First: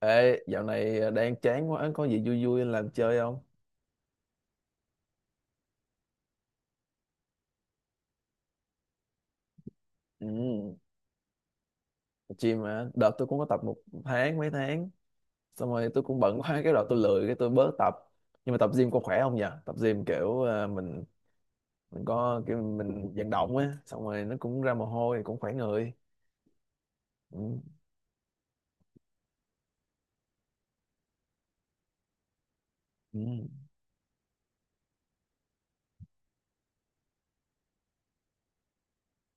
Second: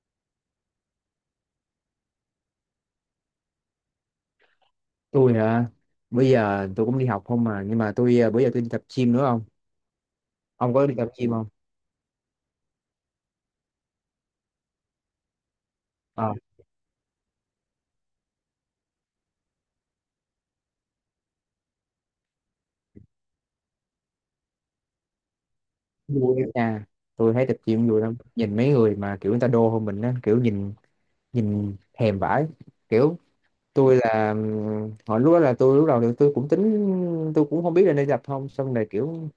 Ê, dạo này đang chán quá, có gì vui vui làm chơi không? Tôi hả? Bây giờ tôi cũng đi học không mà nhưng mà tôi, bữa giờ tôi đi tập gym nữa không. Ừ, Ông có đi tập gym không? gym mà, đợt tôi cũng có tập một tháng, mấy tháng. Xong rồi tôi cũng Ờ, bận quá, cái đợt tôi lười, cái tôi bớt tập. Nhưng mà tập gym có khỏe không nhỉ? Tập gym kiểu mình có kiểu mình vận động á. Xong rồi nó cũng ra mồ hôi, cũng khỏe người. Vui lắm nha. Tôi thấy tập ừ, gym vui lắm, nhìn mấy người mà kiểu người ta đô hơn mình á, kiểu nhìn nhìn thèm vãi kiểu. ừ, Tôi là hồi lúc đó là tôi, lúc đầu thì tôi cũng tính, tôi cũng không biết là nên tập không, xong rồi kiểu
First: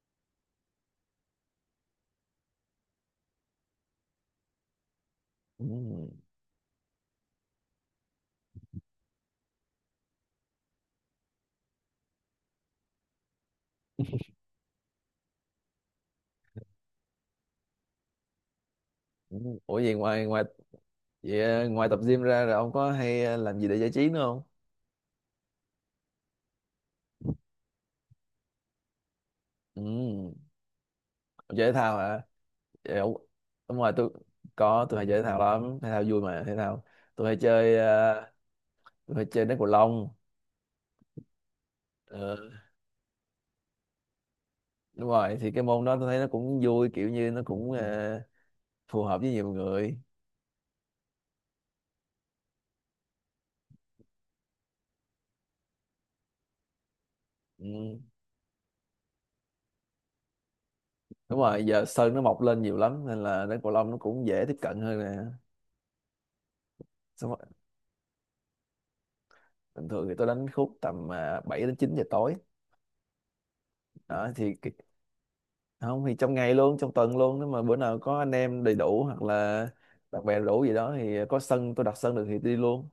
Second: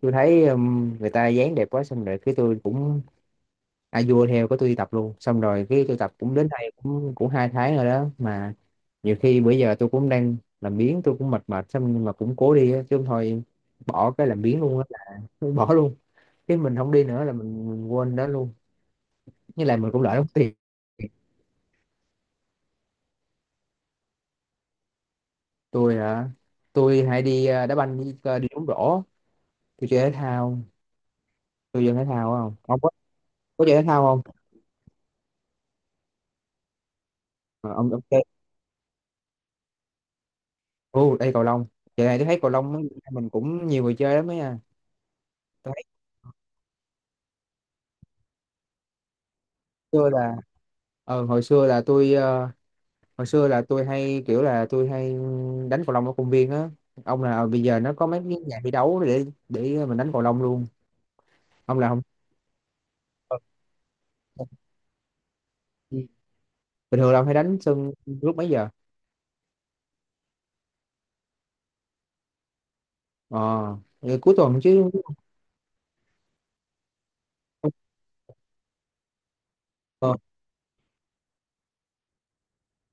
tôi thấy người ta dáng đẹp quá, xong rồi cái tôi cũng à vua theo có tôi đi tập luôn, xong ừ, rồi cái tôi tập cũng đến đây cũng cũng hai tháng rồi đó mà. Nhiều khi bữa giờ tôi cũng đang làm biếng, tôi cũng mệt mệt xong nhưng mà cũng cố đi á, chứ không thôi bỏ cái làm biếng luôn á. Bỏ luôn, cái mình không đi nữa là mình quên đó luôn. ừ. Với lại Ủa mình gì cũng lỡ ngoài đóng ngoài tiền. vậy, ngoài tập gym ra rồi ông có hay làm gì để giải trí nữa không? Tôi hả? Tôi hay đi đá banh, đi, đi bóng rổ. Tôi chơi thể Ừ, thao. ông chơi thể Tôi chơi thao thể hả? thao không, ông có, Kiểu, có chơi đúng thể rồi thao tôi không? có, tôi hay chơi thể thao lắm, thể thao vui mà. Thể thao tôi hay Ờ, chơi ông ông chơi. Tôi hay chơi đá cầu lông. Ô đây cầu lông. Giờ này tôi Ờ, thấy cầu lông á, mình cũng nhiều người chơi lắm ấy nha. đúng rồi thì cái Tôi thấy môn đó tôi thấy nó cũng vui, kiểu như nó cũng phù hợp với nhiều người. xưa là, hồi xưa là tôi, hồi xưa là tôi hay kiểu là tôi hay đánh cầu lông ở công viên á. Ông là bây giờ nó Ừ, có mấy cái nhà thi đấu để mình đánh cầu lông luôn. đúng rồi Ông giờ là không, sân nó mọc lên nhiều lắm nên là đá cầu lông nó cũng dễ tiếp cận hơn nè. bình thường là ông Xong hay rồi, đánh sân lúc mấy giờ? bình thường thì tôi đánh khúc tầm 7 đến 9 giờ tối. Ờ thì Đó cuối thì tuần chứ. không thì trong ngày luôn, trong tuần luôn, nếu mà bữa nào có anh em đầy đủ hoặc là ờ, bạn bè đủ gì đó thì có sân, tôi đặt sân được thì đi luôn.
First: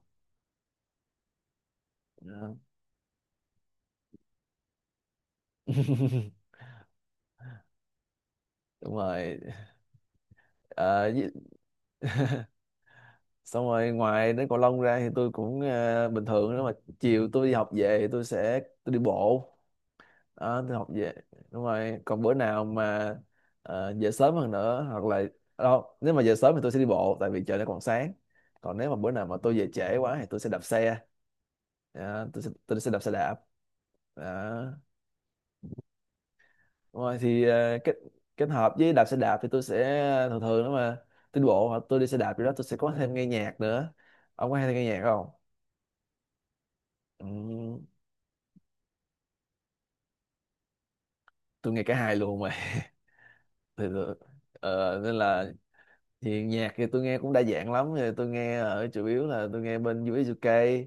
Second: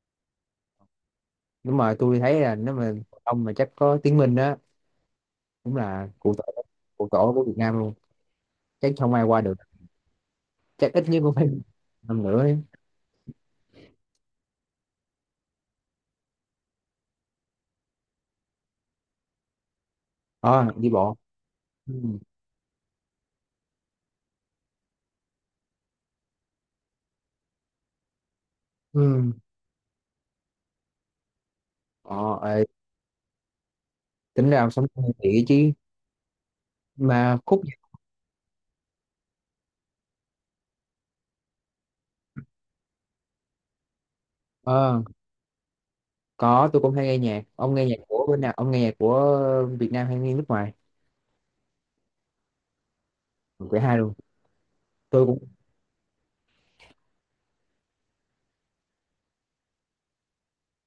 nhưng mà tôi thấy là nếu mà cầu lông mà chắc có Tiến Minh á, cũng là cụ tổ, cụ tổ của Việt Nam luôn. Chắc Đúng không ai rồi. qua được. Chắc ít Ờ, nhất cũng phải năm nữa ấy. xong rồi ngoài đến cầu lông ra thì tôi cũng bình thường nếu mà chiều tôi đi học về thì tôi sẽ đi bộ. Đó, Ờ tôi học Đi về bộ. đúng Ừ. rồi. Còn bữa nào mà về sớm hơn nữa hoặc là đâu, nếu mà về sớm thì tôi sẽ đi bộ tại vì trời nó còn sáng. Còn nếu mà bữa nào Ừ. mà tôi về trễ quá thì tôi sẽ đạp xe. ờ Đó, tôi sẽ Ê, tôi sẽ đạp xe đạp. Đó. tính ra ông sống thì chứ Đúng rồi mà thì khúc... kết kết hợp với đạp xe đạp thì tôi sẽ thường thường nếu mà tiến bộ hoặc tôi đi xe đạp gì đó tôi sẽ có thêm nghe nhạc nữa. Ông có hay nghe nhạc ờ không? Có, tôi cũng hay nghe nhạc. Ông nghe Ừm, nhạc của bên nào? Ông nghe nhạc của Việt Nam hay nghe nước ngoài? tôi nghe cả hai luôn mà. Của thì hai luôn. ờ, nên Tôi cũng... là thì nhạc thì tôi nghe cũng đa dạng lắm. Thì tôi nghe ở chủ yếu là tôi nghe bên US UK,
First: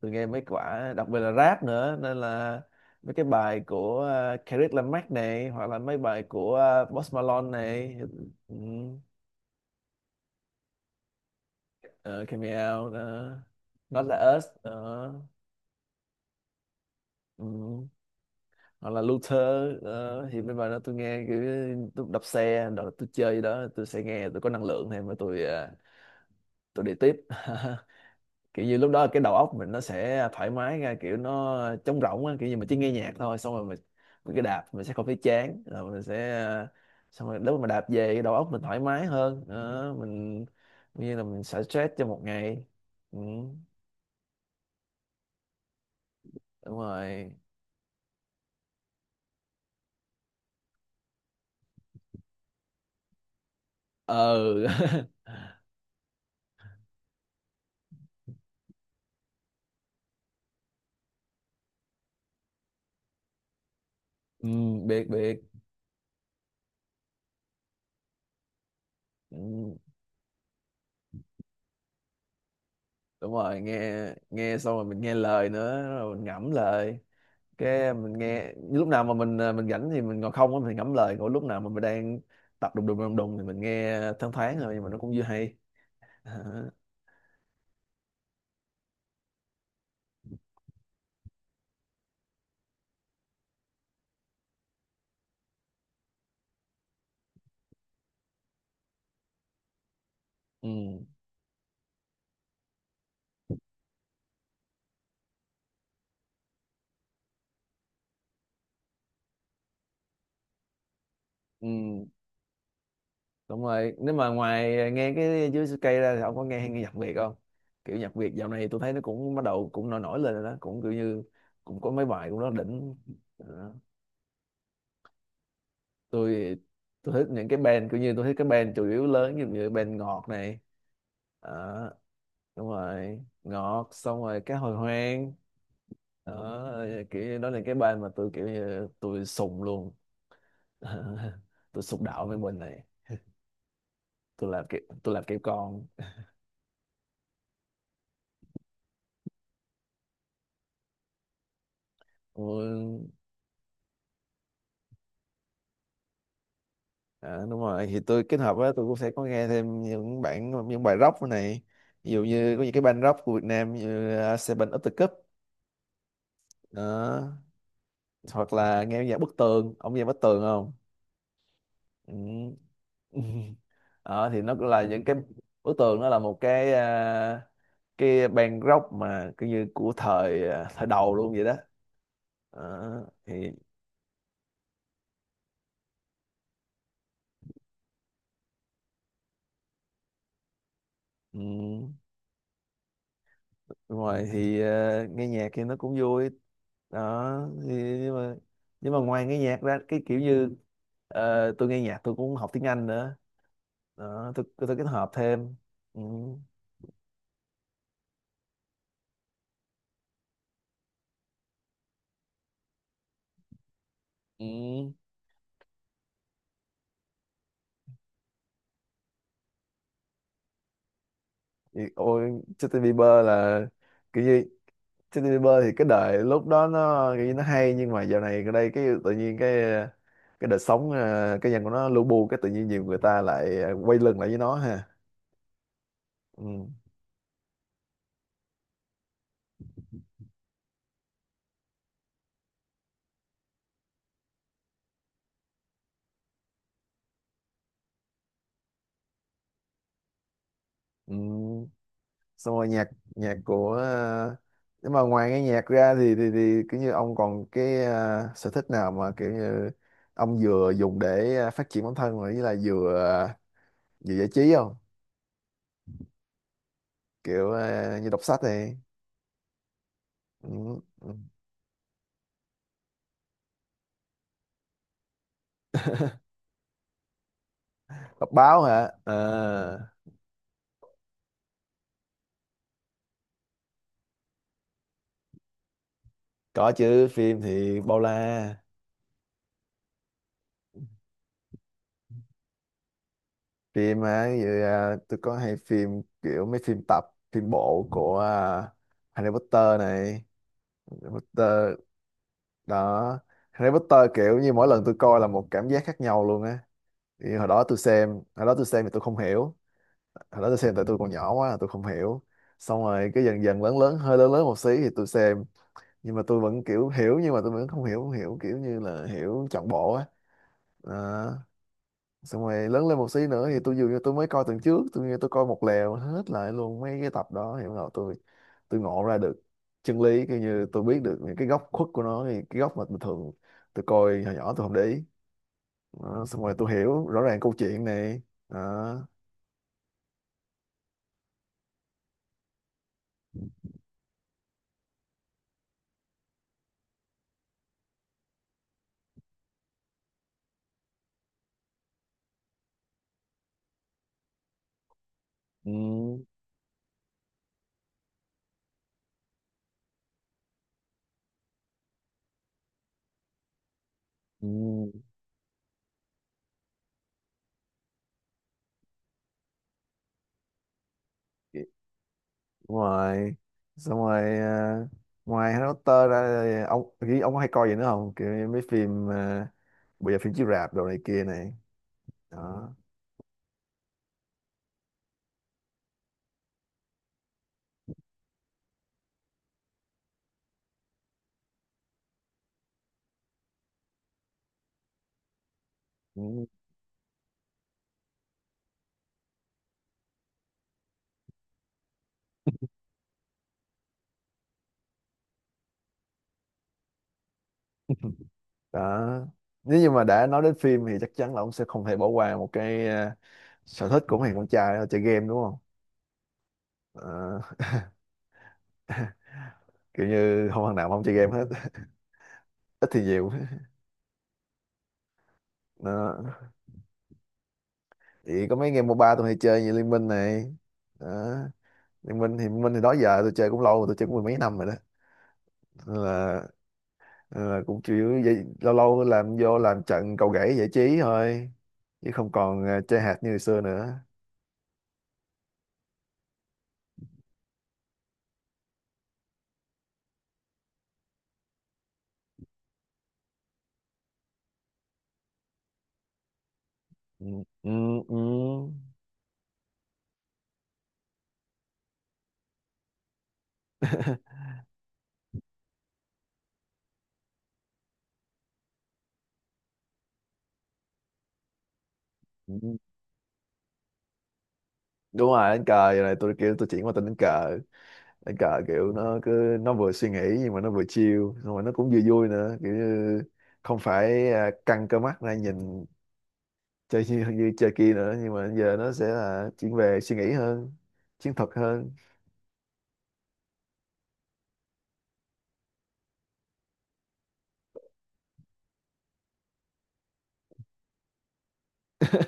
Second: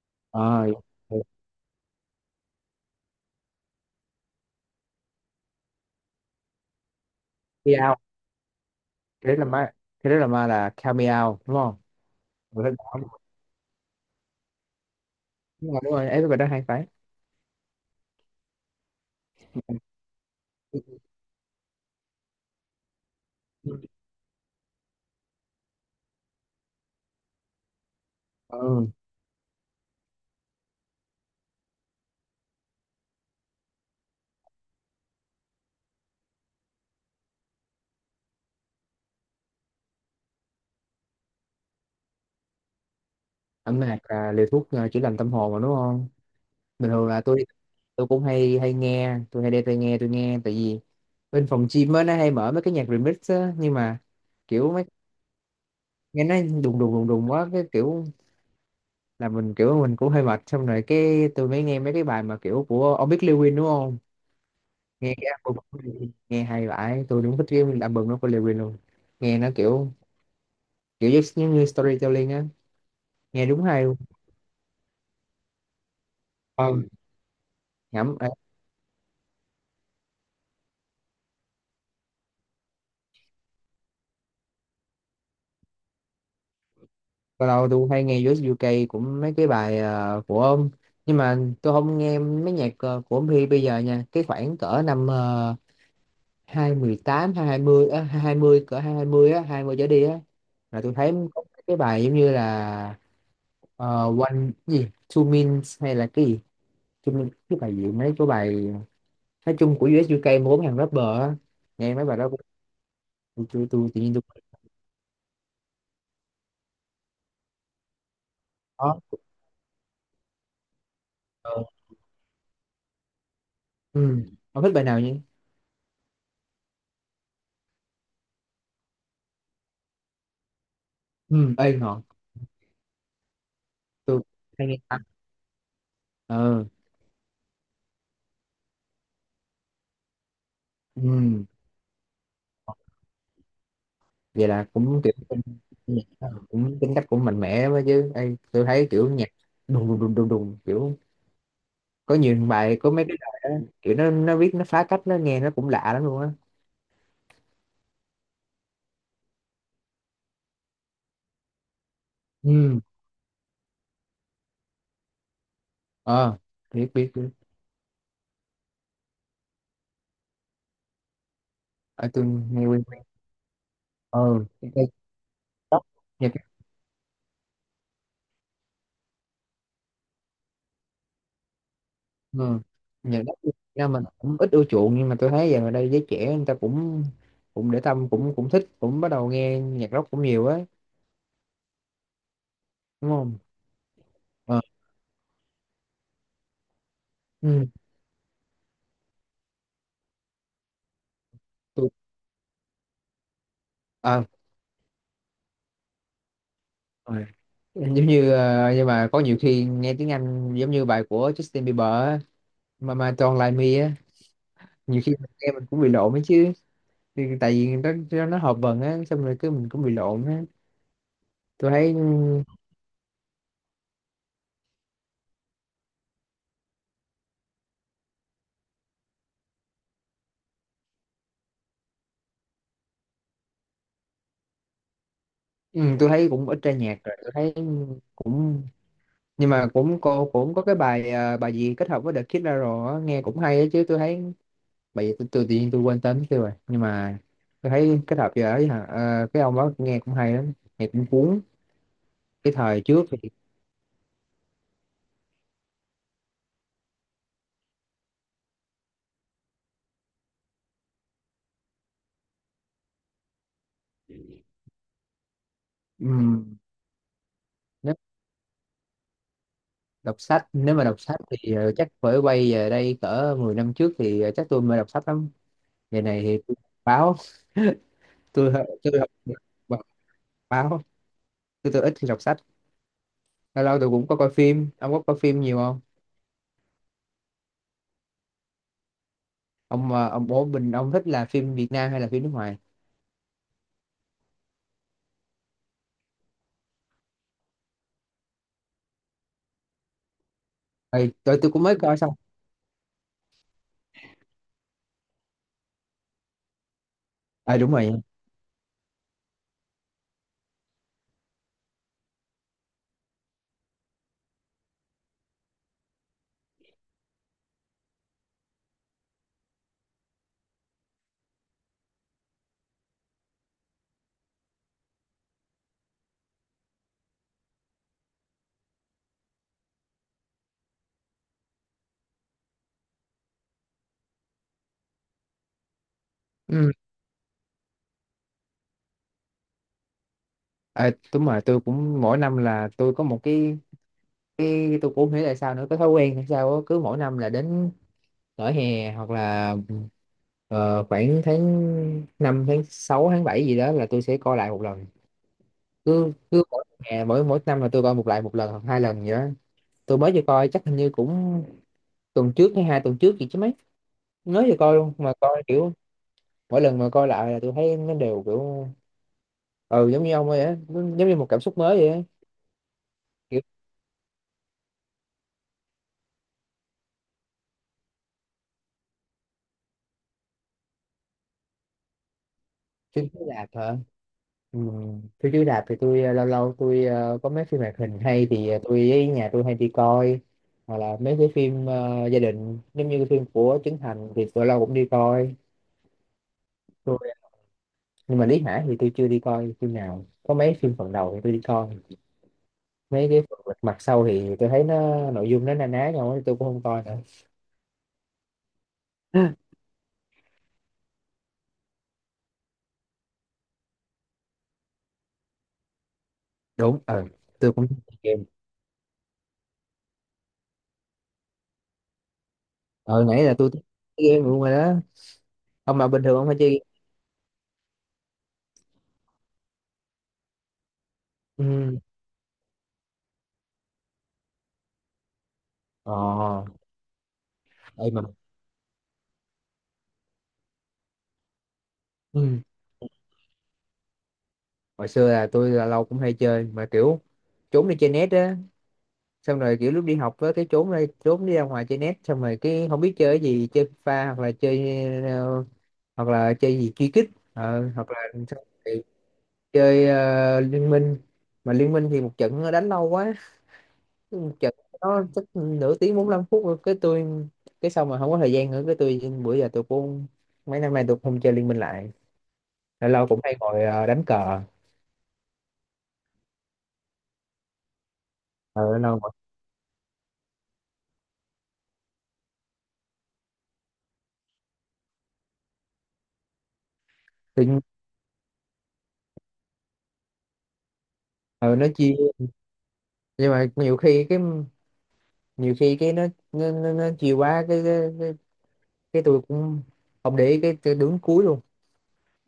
tôi nghe mấy ờ quả đặc biệt là rap nữa, nên là mấy cái bài của Kendrick Lamar này hoặc là mấy bài của Post Malone này. Meow, Ừ, cái đó là ma, cái đó là ma là Count đúng không? Came Người đó Out, Cameo đó. Not Like Us đó. Đúng rồi, ấy bài đó hay phải. Ừ, hoặc là Luther. Đó thì bên bài đó tôi nghe kiểu tôi đạp xe đó, tôi chơi gì đó tôi sẽ nghe, tôi có năng lượng thêm mà tôi tôi đi tiếp. Kiểu như Ừ, lúc đó cái đầu óc mình nó sẽ thoải mái ra, kiểu nó trống rỗng á, kiểu như mình chỉ nghe nhạc thôi xong rồi mình cứ đạp mình sẽ không thấy chán rồi mình sẽ xong rồi lúc mà đạp về cái đầu óc mình thoải mái hơn đó, mình như là mình xả stress cho một ngày. Ừ, âm nhạc là liều thuốc chữa lành tâm hồn mà đúng không? đúng Bình thường là rồi. tôi cũng hay hay nghe, tôi hay đem tai nghe tôi nghe, tại vì bên phòng gym á nó hay mở mấy cái nhạc remix á, nhưng mà kiểu mấy, Ờ. nghe nó đùng đùng đùng đùng quá, cái kiểu là mình kiểu mình cũng hơi mệt, xong rồi cái tôi mới nghe mấy cái bài mà kiểu của, ông biết Lil Wayne đúng không? Ừ, biết Nghe cái biết. album của Lil Wayne, nghe hay vãi tôi, đúng thích cái album nó của Lil Wayne luôn. Nghe nó Ừ, kiểu kiểu giống như storytelling á, đúng nghe rồi, đúng hay luôn. nghe nghe xong rồi mình nghe lời nữa rồi mình ngẫm ờ lời. Cái mình nhẩm ờ, nghe lúc nào mà mình mình rảnh thì mình ngồi không á, mình ngẫm lời. Còn lúc nào mà mình đang tập đùng đùng đùng đùng thì mình nghe thoáng thoáng thôi nhưng mà nó cũng vừa hay. Hả? Lâu lâu tôi hay nghe US UK cũng mấy cái bài của ông, nhưng mà tôi không nghe mấy nhạc của ông Huy bây giờ nha, cái khoảng cỡ năm 2018 20 á, hai hai mươi, cỡ hai hai mươi, á 20 trở đi á Ừ. là tôi thấy có cái bài giống như là Ờ, one gì two means hay là cái gì two means, cái bài gì mấy cái bài nói chung của US UK mà bốn hàng rapper á, nghe Ừ, mấy bài đó tôi, tôi, đúng tôi rồi, tự nếu nhiên tôi mà ngoài nghe cái dưới cây ra thì ông có nghe, hay nghe nhạc Việt không? Kiểu nhạc Việt dạo này tôi thấy có nó cũng bắt đầu cũng nổi nổi lên rồi đó, cũng kiểu như ờ. cũng có mấy bài cũng rất đỉnh. À. Ừ. Ông thích bài nào nhỉ? tôi tôi thích những cái band, kiểu như tôi thích cái band chủ yếu lớn như như band ngọt này. Ừ. Ê Đó, ngọt, đúng rồi ngọt tôi xong rồi cái hay hồi nghe ta. hoang. ờ Đó, kiểu như đó là cái band mà tôi kiểu như tôi sùng luôn. ừ. Tôi sùng đạo với mình này. Vậy Tôi làm là kiểu cũng kiểu, tôi làm kiểu con. cũng tính cách cũng mạnh mẽ lắm đó chứ, ê tôi thấy kiểu nhạc đùng đùng đùng đùng đùng, kiểu có nhiều bài, có mấy Ôi, cái bài đó, kiểu nó viết nó phá cách, nó nghe nó cũng lạ lắm luôn á. Đúng rồi thì tôi kết hợp với tôi cũng sẽ có nghe thêm những bản, những bài rock này. Ví dụ như có những cái Ừ. band rock của Việt Nam như Seven Up The Cup ờ Biết biết biết. đó, hoặc là nghe nhạc Bức Tường. Ông nghe Bức Tường không? Ở Ừ. tôi nghe. Ờ, thì Ừ nó cũng cái là cây, những cái bức đất tường. Nó là nhà một cái. cái cái ban góc mà cứ như của thời thời đầu luôn vậy đó. Ừ. Ờ, Nhà đất Việt thì Nam mình cũng ít ưa chuộng, nhưng mà tôi thấy giờ ở đây giới trẻ người ta cũng cũng để tâm, cũng cũng thích, cũng bắt đầu nghe nhạc rock cũng nhiều ấy, ừ, đúng không? đúng rồi ờ thì nghe nhạc thì nó cũng vui đó ừ. thì, nhưng mà nhưng mà ngoài nghe nhạc ra cái kiểu như tôi nghe Tôi nhạc tôi cũng học tiếng Anh nữa. à, Đó tôi kết hợp thêm. Ừ. ờ rồi. Giống như nhưng mà có nhiều khi nghe tiếng Anh giống như bài của Justin Bieber á, mà Don't Like Me á, Ừ. nhiều khi mình nghe mình cũng bị lộn ấy chứ, thì tại vì nó nó hợp vần á, xong rồi cứ mình cũng bị lộn á tôi thấy. ôi Justin Bieber là kiểu như Justin Bieber thì cái đời lúc đó nó kiểu như nó hay nhưng mà dạo này ở đây cái tự nhiên cái đời sống cái nhân của nó lu bu cái tự nhiên nhiều người ta lại quay lưng lại với nó ha. Ừ, tôi thấy cũng ít Ừ. ra nhạc rồi, tôi thấy cũng, nhưng mà cũng cô cũng có cái bài bài gì kết hợp với The Kid Laroi á, nghe cũng hay á chứ tôi thấy. Bài gì tôi tự nhiên tôi quên tên tiêu rồi, nhưng mà tôi thấy kết hợp giờ ấy hả, cái ông đó nghe cũng hay lắm, nghe cũng Ừ. cuốn. Cái Xong rồi thời nhạc, trước thì... nhạc của nhưng mà ngoài nghe nhạc ra thì kiểu như ông còn cái sở thích nào mà kiểu như ông vừa dùng để phát triển bản thân rồi với lại vừa vừa giải trí không? ừm, Kiểu Nếu như đọc sách này. đọc sách, nếu Ừ. mà đọc Ừ. sách thì chắc phải quay về đây cỡ 10 năm trước thì chắc tôi mới đọc sách lắm. Giờ này thì tôi đọc báo. Đọc tôi báo hả? tôi đọc Ờ, báo, tôi ít khi đọc sách. Lâu lâu tôi cũng có coi phim, ông có coi phim nhiều không? có chứ, phim thì bao la. Ông ông bố mình ông thích là phim Việt Nam hay là phim nước ngoài? Phim á, ví dụ, tôi có hay phim kiểu mấy phim tập, phim bộ của Harry Potter này. Ê, Harry tôi cũng Potter mới coi xong. đó. Harry Potter kiểu như mỗi lần tôi coi là một cảm giác khác nhau luôn á. Thì hồi À đó đúng tôi rồi. xem, hồi đó tôi xem thì tôi không hiểu, hồi đó tôi xem tại tôi còn nhỏ quá tôi không hiểu. Xong rồi cái dần dần lớn lớn, hơi lớn lớn một xí thì tôi xem nhưng mà tôi vẫn kiểu hiểu nhưng mà tôi vẫn không hiểu, kiểu như là hiểu trọn bộ á. Đó. Xong rồi lớn lên một xí nữa thì tôi dường như tôi mới coi tuần trước, tôi như tôi coi một lèo hết lại luôn mấy cái tập đó thì bắt tôi ngộ ra được chân lý, kiểu như tôi biết được những cái góc khuất của nó, thì cái góc mà bình thường tôi coi hồi nhỏ tôi không để ý. Đó, xong rồi tôi Ừ. hiểu rõ ràng câu chuyện này đó. À, đúng rồi, tôi cũng mỗi năm là tôi có một cái tôi cũng không hiểu tại sao nữa, cái thói quen hay sao á, cứ mỗi năm là đến nửa hè hoặc là khoảng tháng 5 tháng 6 tháng 7 gì đó là tôi sẽ coi lại một lần. Ừ, Cứ cứ mỗi hè mỗi mỗi năm là tôi coi một lại một lần hoặc hai lần gì đó. Tôi mới vừa coi chắc hình như cũng tuần trước hay hai tuần trước gì chứ mấy, mới vừa coi ừ. luôn mà coi kiểu mỗi lần mà coi lại là tôi thấy nó đều kiểu ừ giống như ông ấy á, giống như một cảm xúc mới Đúng rồi, kiểu. xong rồi ngoài Harry Potter ra thì ông nghĩ ông có hay coi gì nữa không, kiểu như mấy phim bây giờ phim chiếu rạp đồ này kia này đó. Phim chiếu rạp hả? Ừ. Phim chiếu rạp thì tôi lâu lâu tôi có mấy phim hoạt hình hay thì tôi với nhà tôi hay đi coi, hoặc là mấy cái phim gia đình, giống như cái phim của Trấn Thành thì tôi lâu cũng đi coi. Ừ. Tôi, nhưng mà Lý Hải thì tôi chưa đi coi phim nào, có mấy phim phần đầu thì tôi đi coi. Mấy cái phần mặt sau thì tôi thấy nó nội dung nó na ná nhau ấy, tôi cũng không coi nữa. Đó, nếu như mà đã nói đến phim thì chắc chắn là ông sẽ không thể bỏ qua một cái sở thích của mấy thằng con trai, đó là chơi game đúng không? Đúng, Ờ, tôi cũng thích chơi game. kiểu như không thằng nào mà không chơi game hết. Ít thì Ờ Nãy nhiều là tôi thích chơi game luôn rồi đó. Ông mà bình thường đó. ông hay chơi game. Thì có mấy game MOBA tôi hay chơi như Liên Minh này đó. Ừ. Liên Minh thì đó giờ tôi chơi cũng lâu rồi, tôi chơi cũng mười mấy năm rồi đó, ờ nên là, nên là cũng Đây chủ mà. yếu vậy, lâu lâu làm vô làm trận cầu gãy giải trí thôi chứ không Ừ. còn chơi hạt như hồi xưa nữa. Hồi xưa là tôi là lâu cũng hay chơi mà kiểu trốn đi chơi net á, xong rồi kiểu lúc đi học á cái trốn đi ra ngoài chơi net, xong rồi cái không biết chơi cái gì, chơi pha, hoặc là chơi hoặc là chơi gì truy kích, Ừ, ừ, hoặc là... xong rồi chơi liên minh. Mà liên minh thì một trận nó đánh lâu quá, một trận nó chắc nửa tiếng bốn lăm phút rồi. Cái tôi, cái xong mà không có thời gian nữa, cái tôi bữa giờ tôi cũng mấy năm nay tôi cũng không chơi liên minh lại. ừ. Lâu lâu cũng hay ngồi đánh cờ. Đúng rồi, đánh cờ giờ này tôi kiểu tôi chuyển qua tên đánh cờ. Đánh cờ Ờ Lâu kiểu lâu ngồi nó cứ nó vừa suy nghĩ nhưng mà nó vừa chill xong rồi nó cũng vừa vui nữa, kiểu như không phải căng cơ mắt ra nhìn chơi như, tự như nhiên- chơi kia nữa, nhưng mà giờ nó sẽ là chuyển về suy nghĩ hơn, chiến thuật ờ, nó chia, hơn. nhưng mà nhiều khi cái, nhiều khi cái nó nó chiều quá, cái cái tôi cũng không để ý, cái đứng cuối luôn.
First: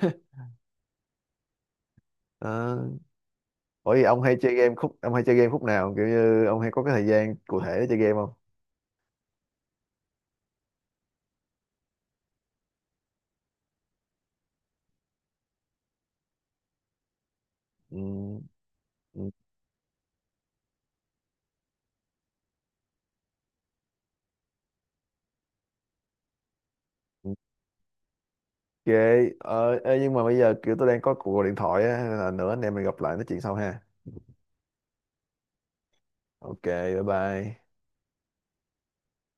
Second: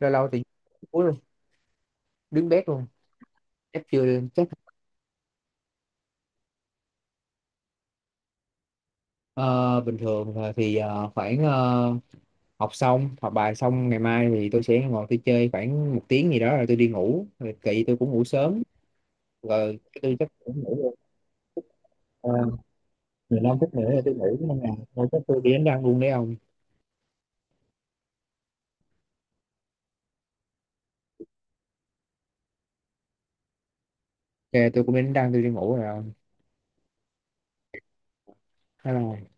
Lâu lâu thì đứng cuối luôn, đứng bét Ờ. luôn. Chắc Ủa vậy chưa ông hay chắc. chơi game khúc, ông hay chơi game khúc nào, kiểu như ông hay có cái thời gian cụ thể để chơi game không? Ờ, bình thường là thì khoảng học xong, học bài xong ngày mai thì tôi sẽ ngồi tôi chơi khoảng một tiếng gì đó rồi tôi đi ngủ, rồi kỵ tôi cũng ngủ Ừ. sớm, Ừ, rồi tôi chắc cũng ngủ luôn. Ờ, 15 phút nữa là tôi ngủ nên là thôi chắc tôi đi đánh răng luôn đấy ông. ừ. Ok, ê, nhưng mà bây giờ kiểu tôi đang có cuộc gọi điện thoại á, nên là nữa anh em mình gặp lại nói chuyện sau ha. Ok tôi cũng đi đánh răng tôi đi ngủ rồi ông. Ok, bye bye. Bye.